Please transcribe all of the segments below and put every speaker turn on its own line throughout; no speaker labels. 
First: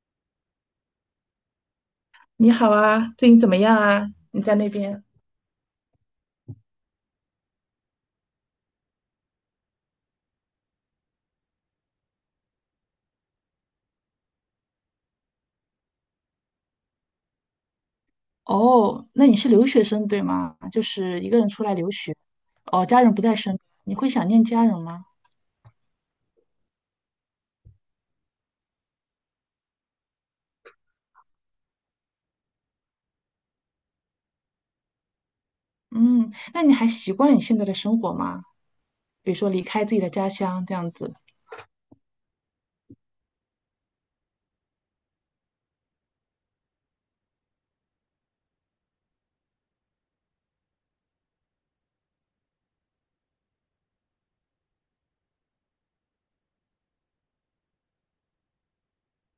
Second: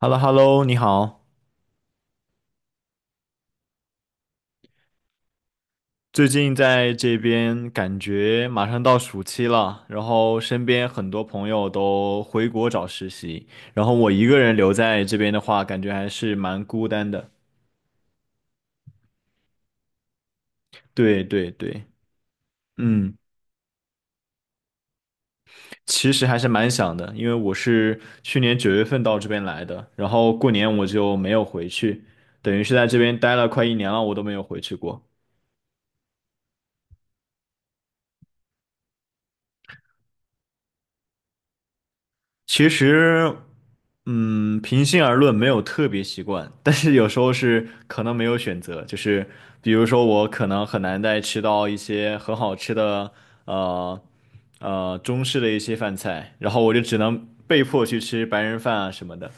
h e l l o h e l l o 你好。
你好啊，最近怎么样啊？你在那边？
最近在这边感觉马上到暑期了，然后身边很多朋友都回国找实习，然后我一个人留在这边的话，感觉还是蛮孤单的。
哦，那你是留学生对吗？就是
对
一个人
对
出来
对，
留学。哦，家人
嗯，
不在身边，你会想念家人吗？
其实还是蛮想的，因为我是去年9月份到这边来的，然后过年我就没有回去，等于是在这边待了快一年了，我都没有回去过。
嗯，那你还习惯你现在的生活吗？比如说离开自己的家乡这样子。
其实，平心而论，没有特别习惯，但是有时候是可能没有选择，就是比如说我可能很难再吃到一些很好吃的，呃中式的一些饭菜，然后我就只能被迫去吃白人饭啊什么的。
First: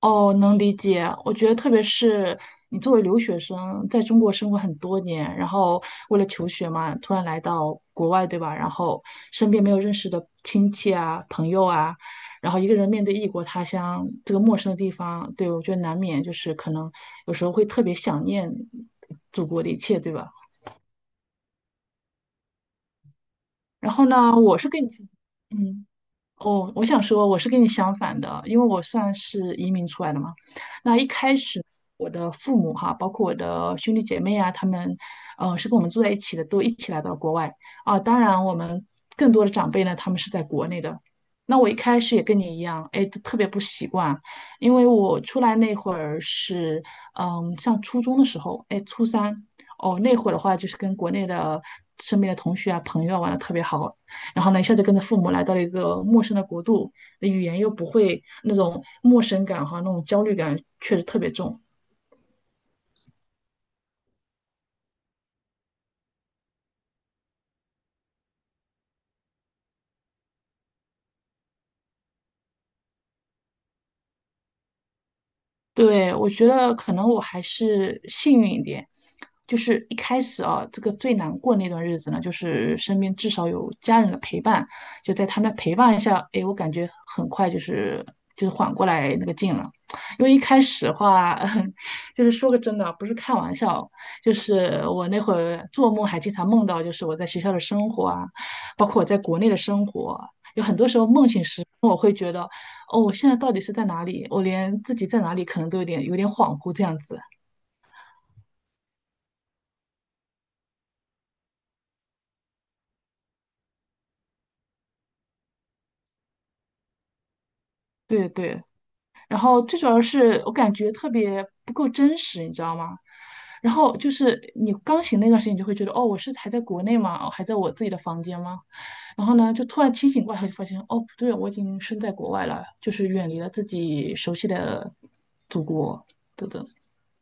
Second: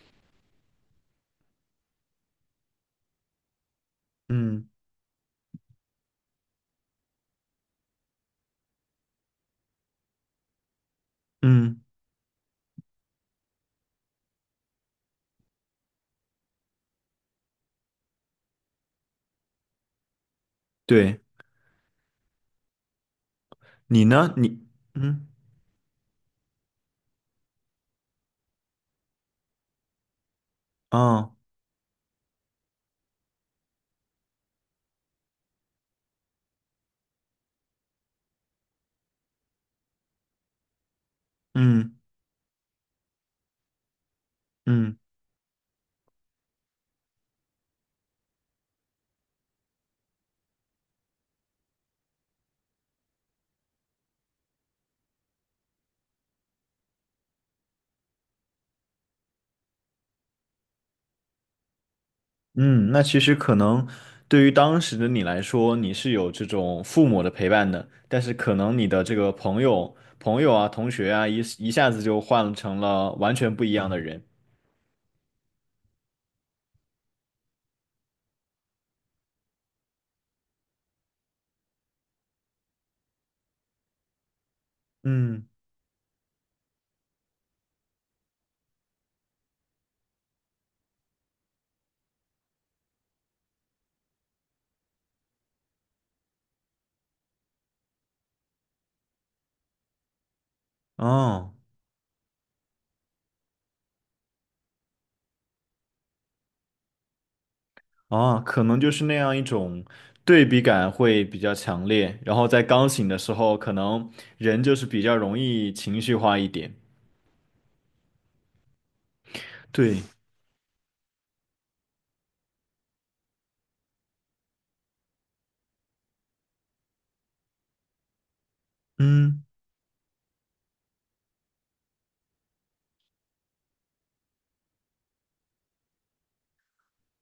哦，能理解。我觉得，特别是你作为留学生，在中国生活
嗯
很多年，然后为了求学嘛，突然来到国外，对吧？然后身边没有认识的亲戚啊、朋友
嗯，
啊，然后一个人面对异国他乡这个陌生的地方。对，我觉得难免就是可能有时候会特别想念祖国的一切，对吧？
对，
然
你
后
呢？
呢，我
你
是跟你，
嗯
嗯。哦，我想说，我是跟你相反的，因为我算是移民出来的嘛。那一
哦
开始，我的父母哈，包括我的兄弟姐妹啊，他们，是跟我们住在一起的，都一起来到了国外啊。当然，我们更多的长辈呢，他们是在国内的。那我一
嗯
开始也跟你一样，哎，特别不习惯。因为
嗯。
我出来那会儿是，嗯，上初中的时候，哎，初三。哦，那会儿的话就是跟国内的身边的同学啊、朋友啊玩的特别好，然后呢，一下子跟着父母来到了一个陌生的国度，语言又不会，那种陌生感和那种焦虑感确实特别重。
嗯，那其实可能对于当时的你来说，你是有这种父母的陪伴的，但是可能你的这个朋友啊、同学啊，一下子就换成了完全不一样的人。
对，我觉得可能我还是幸运一点，就是一开始啊，这个最难过那段日子呢，就是身边至少有家人的陪伴，就在他
嗯，
们的陪伴下，哎，我感觉很快就是缓过来那个劲了。因为一开始的话，就是说个真的，不是开玩笑，就是我那会儿做梦还经常梦到，就是我在学校的生活啊，包括我在国内的生活啊，有很多时候梦醒
哦，
时，我会觉得。哦，我现在到底是在哪里？我连自己在哪里可能都有点恍惚这样子。
哦，可能就是那样一种对比感会比较强烈，然后在刚醒的时候，可能人就是比较容易情绪化一点。
对对，然后最主
对，
要是我感觉特别不够真实，你知道吗？然后就是你刚醒那段时间，你就会觉得哦，我是还在国内吗？哦，还在我自己的房间吗？然后
嗯。
呢，就突然清醒过来，就发现哦，不对，我已经身在国外了，就是远离了自己熟悉的祖国，等等，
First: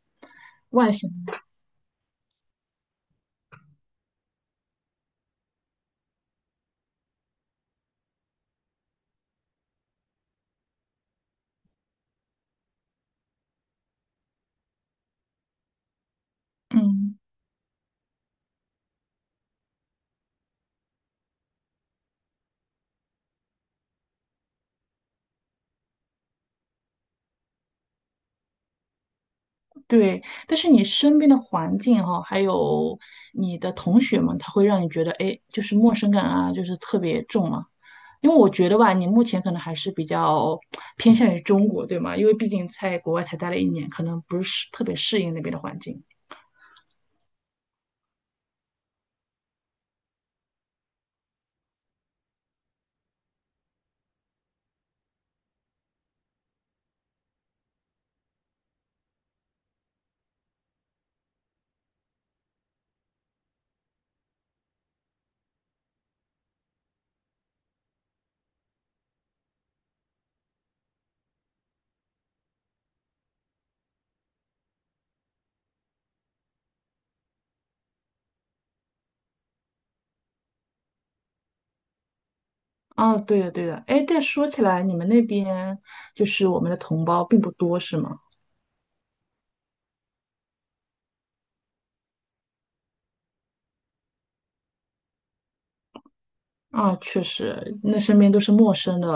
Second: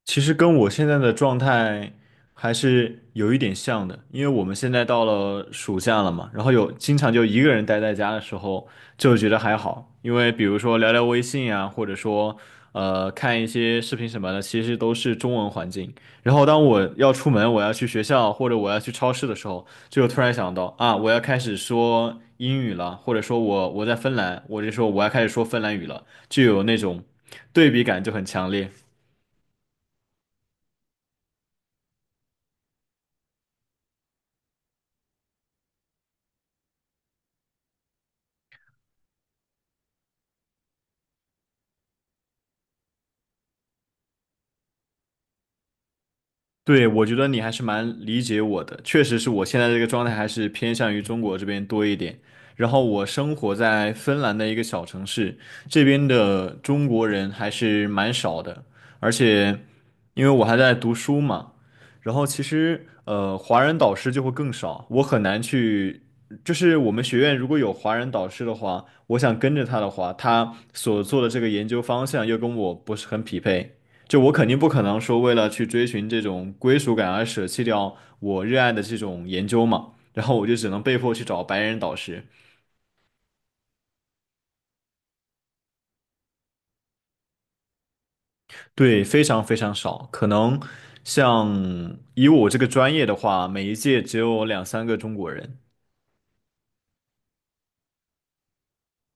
其实跟我现
外
在
省，
的状态还是有一点像的，因为我们现在到了暑假了嘛，然后有经常就一个人待在家的时候，就觉得还好，因为比如说聊聊微信啊，或者说看一些视频什么的，其实都是中文环境。然后当我要
嗯。
出门，我要去学校或者我要去超市的时候，就突然想到啊，我要开始说英语了，或者说我在芬兰，我就说我要开始说芬兰语了，就有那种对比感就很强烈。
对，但是你身边的环境哈、还有你的同学们，他会让你觉得，哎，就是陌生感啊，就是特别重嘛。因为我觉得吧，你目前可能还是比较偏向于中国，对吗？因为毕竟在国外才待了一年，可能不是特别适应那边的环境。
对，我觉得你还是蛮理解我的，确实是我现在这个状态还是偏向于中国这边多一点。然后我生活在芬兰的一个小城市，这边的中国人还是蛮少的，而且因为我还在读书嘛，然后其实华人导师就会更少，我很难去，就是我们学院如果有华人导师的话，我想跟着他的话，他所做的这个研究方向又跟我不是很匹配。就我肯定不可能说为了去追寻这种归属感而舍弃掉我热爱的这种研究嘛，然后我就只能被迫去找白人导师。
啊，对的，对的。哎，但说起来，你们那边就是我们的同胞并不多，是吗？
对，非常非常少，可能像以我这个专业的话，每一届只有两三个中国人。
啊，确实，那身边都是陌生的，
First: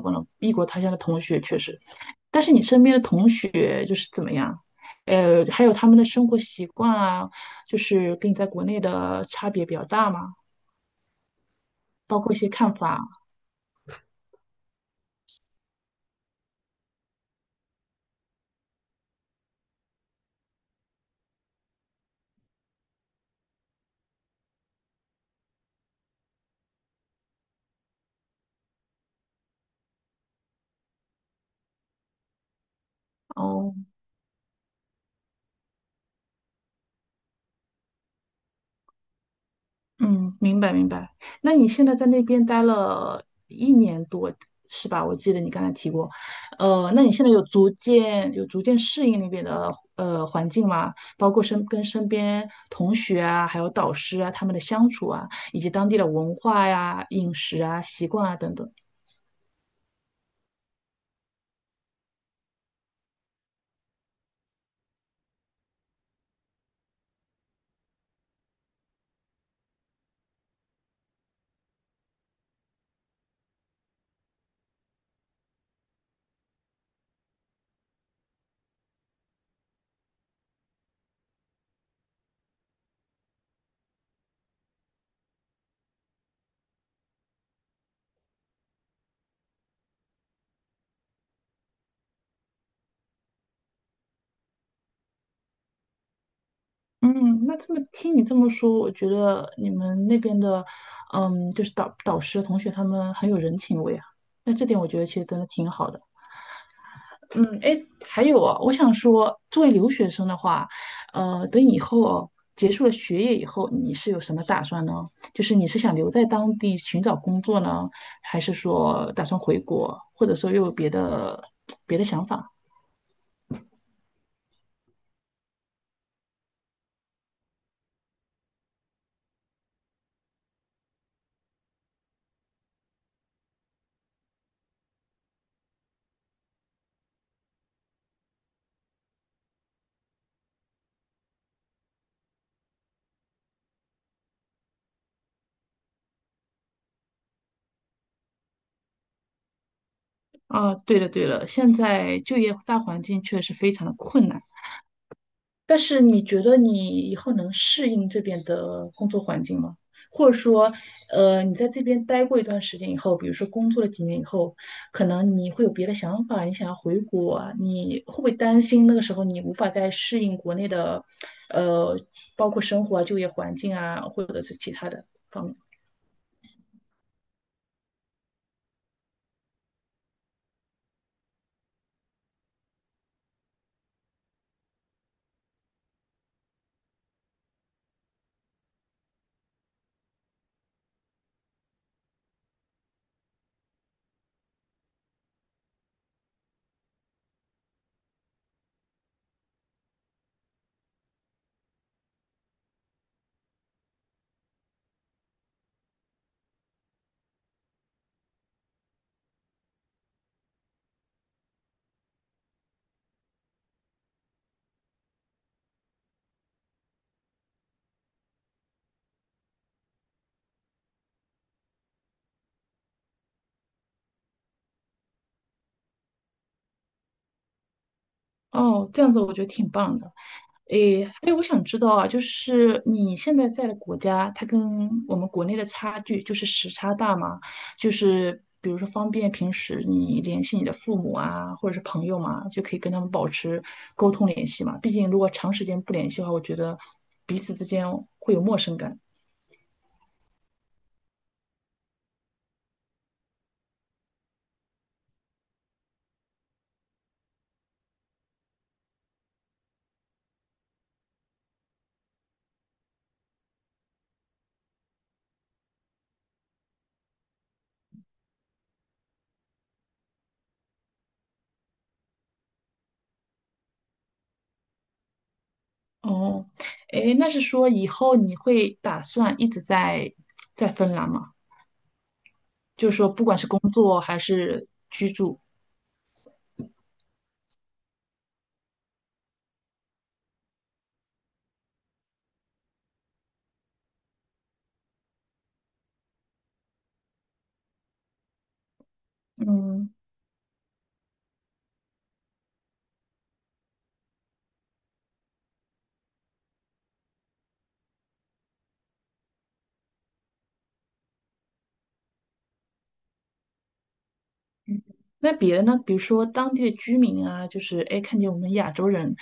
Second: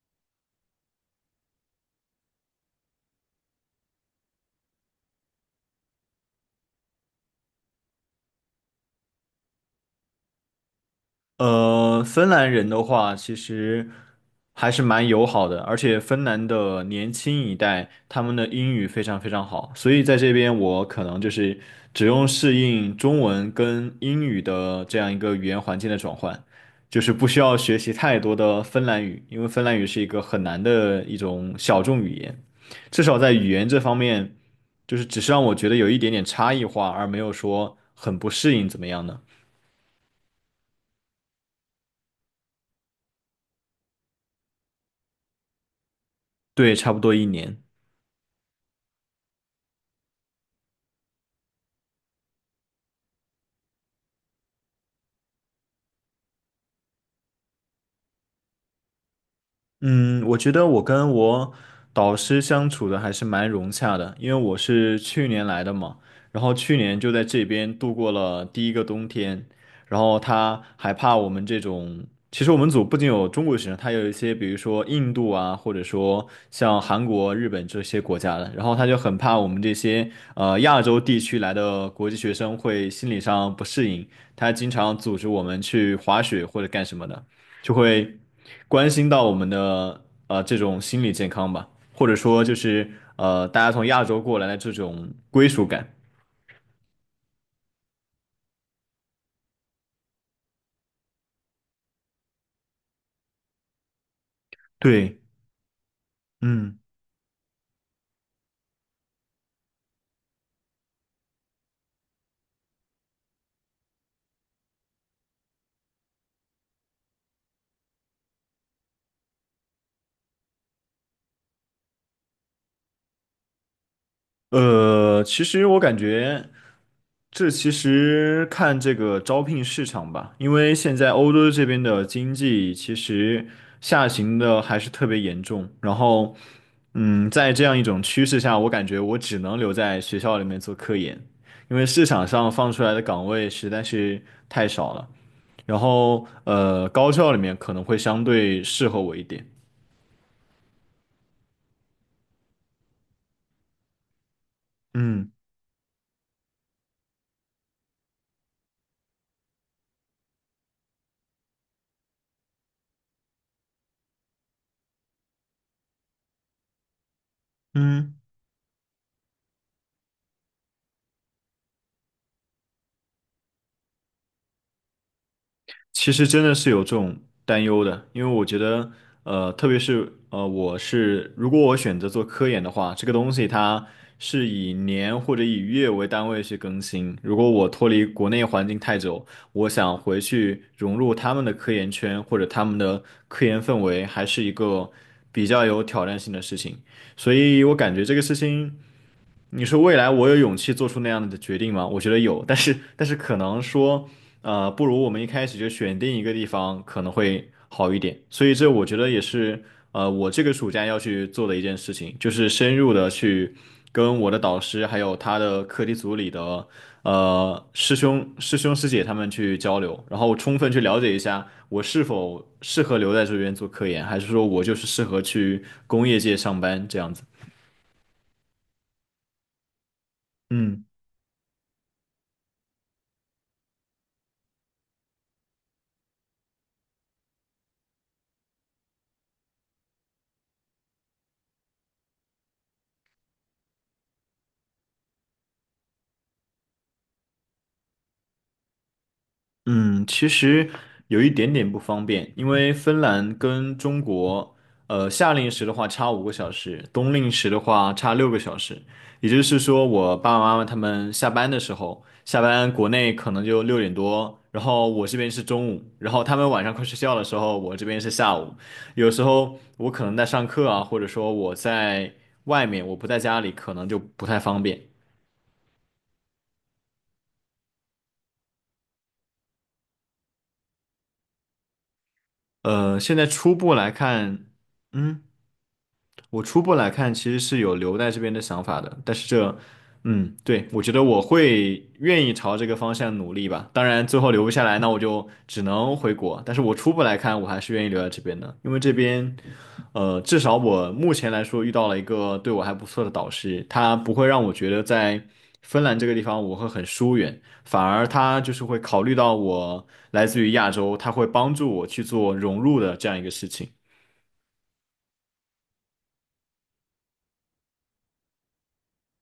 忘了异国他乡的同学，确实。但是你身边的同学就是怎么样？呃，还有他们的生活习惯啊，就是跟你在国内的差别比较大嘛，
呃，
包
芬
括一些
兰人
看
的
法啊。
话，其实还是蛮友好的，而且芬兰的年轻一代，他们的英语非常非常好，所以在这边我可能就是只用适应中文跟英语的这样一个语言环境的转换，就是不需要学习太多的芬兰语，因为芬兰语是一个很难的一种小众语言，至少在语言
哦，
这方面，就是只是让我觉得有一点点差异化，而没有说很不适应怎么样呢？
嗯，明白。那你现在在那边待了一年多，是吧？我记得你刚才提过。
对，
呃，
差不
那你
多
现
一
在有
年。
逐渐有逐渐适应那边的环境吗？包括身边同学啊，还有导师啊，他们的相处啊，以及当地的文化呀、饮食啊、习惯啊等等。
嗯，我觉得我跟我导师相处的还是蛮融洽的，因为我是去年来的嘛，然后去年就在这边度过了第一个冬天，然后他还怕我们这种，其实我们组不仅有中国学生，他有一些比如说印度啊，或者说像韩国、日本这些国家的，然后他就很怕我们这些亚洲地区来的国际学生会心理上不适应，他经常组织我们去滑雪或者干什么的。就会关心到我们的这种心理健康吧，或者说就是大家从亚洲过来的这种归属感。
嗯，那这么听你这么说，我觉得你们那边的，嗯，就是导师、同学他们很有人情味啊。那这点我觉得其
对，
实真的挺好的。
嗯。
嗯，哎，还有啊，我想说，作为留学生的话，呃，等以后哦，结束了学业以后，你是有什么打算呢？就是你是想留在当地寻找工作呢？还是说打算回国，或者说又有别的想法？
其实我感觉，这其实看这个招聘市场吧，因为现在欧洲这边的经济其实下行的还是特别严重。然后，在这样一种趋势下，我感觉我只能留在学校里面做科研，因为市场上放出来的岗位实在是太少了。然后，高校里面可能会相对适合我一点。
啊，对了对了，现在就业大环境确实非常的困难。
嗯
但是你觉得你以后能适应这边的工作环境吗？或者说，呃，你在这边待过一段时间以后，比如说工作了几年以后，可能你会有别的想法，你想要回国啊，你
嗯。
会不会担心那个时候你无法再适应国内的，呃，包括生活啊、就业环境啊，或者是其他的方面？
其实真的是有这种担忧的，因为我觉得，特别是我是如果我选择做科研的话，这个东西它是以年或者以月为单位去更新。如果我脱离国内环境太久，我想回去融入他们的科研圈或者他们的科研氛围，还是一个比较有挑战性的事情。所以我感觉这个事情。你说未来我有勇气做出那样的决定吗？我觉得有，但是可能说，不如我们一开始就选定一个地方可能会好一点。所以这我觉得也是，我这个暑假要去做的一件事情，就是深入的去跟我的导师还有他的课题组里的师兄师姐他们去交流，然后充分去了解一下我是否适合留在这边做科研，还是说我就是适合去工业界上班这样子。
哦，这样子我觉得挺棒的。
嗯。
诶，哎，我想知道啊，就是你现在在的国家，它跟我们国内的差距，就是时差大吗？就是比如说方便平时你联系你的父母啊，或者是朋友嘛，就可以跟他们保持沟通联系嘛。毕竟如果长时间不联系的话，我觉得彼此之间会有陌生感。
嗯，其实有一点点不方便，因为芬兰跟中国，夏令时的话差5个小时，冬令时的话差6个小时。也就是说，我爸爸妈妈他们下班的时候，下班国内可能就6点多，然后我这边是中午，然后他们晚上快睡觉的时候，我这边是下午。有时候我可能在上课啊，或者说我在外面，我不在家里，可能就不太方便。
哦，诶，那是说以后你会打算一直在芬兰吗？就是说，
现
不
在
管是
初
工
步来
作还
看。
是
嗯，我初步来看，其实是有留在这边的想法的，但是这，嗯，对，我觉得我会愿意朝这个方向努力吧。当然，最后留不下来，那我就只能回国。但是我初步来看，我还是愿意留在这边的，因为这边，
嗯。
至少我目前来说遇到了一个对我还不错的导师，他不会让我觉得在芬兰这个地方我会很疏远，反而他就是会考虑到我来自于亚洲，他会帮助我去做融入的这样一个事情。
那别的呢？比如说当地的居民啊，就是哎，诶看见我们亚洲人，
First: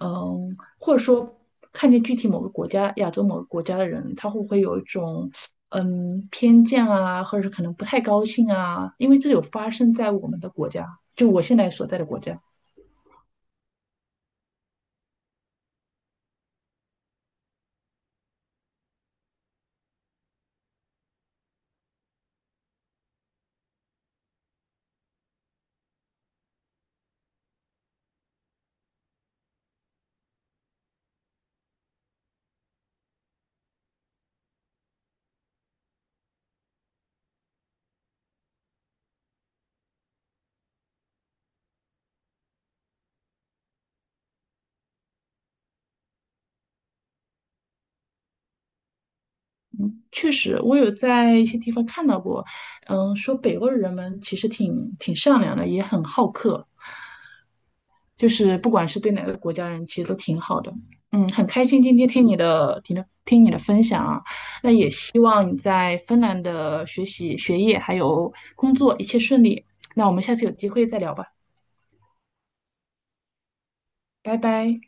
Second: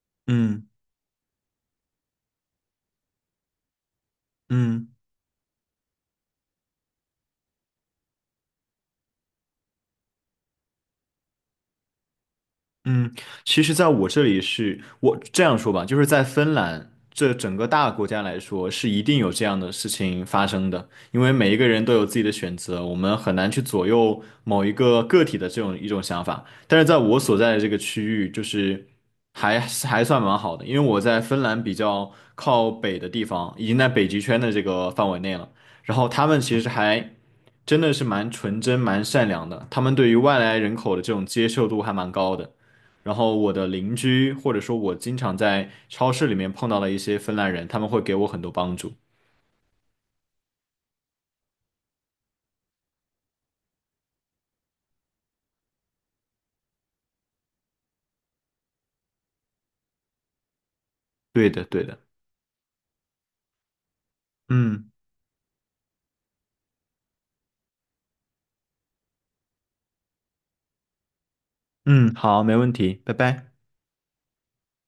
嗯，
嗯
或者说看见具体某个国家、亚洲某个国家的人，他会不会有一
嗯。
种偏见啊，或者是可能不太高兴啊？因为这有发生在我们的国家，就我现在所在的国家。
嗯，其实在我这里是，我这样说吧，就是在芬兰这整个大国家来说，是一定有这样的事情发生的，因为每一个人都有自己的选择，我们很难去左右某一个个体的这种一种想法。但是在我所在的这个区域，就是还算蛮好的，因为我在芬兰比较靠北的地方，已经在北极圈的这个范围内了。然后他们其实还真的是蛮纯真、蛮善良的，他们对于外来人口的这种接受度还蛮高的。然后我的邻居，或者说我经常在超市里面碰到的一些芬兰人，他们会给我很多帮助。
确实我有在一些地方看到过，嗯，说北欧的人们其实挺善良的，也很好客，就是不管是对哪个国家人，其实都挺好的。嗯，很
对的，
开心
对
今
的。
天听你的、听你的分享啊。那也
嗯
希望你在芬兰的学习、学业还有工作一切顺利。那我们下次有机会再聊吧，
嗯，好，没问题，拜拜。
拜拜。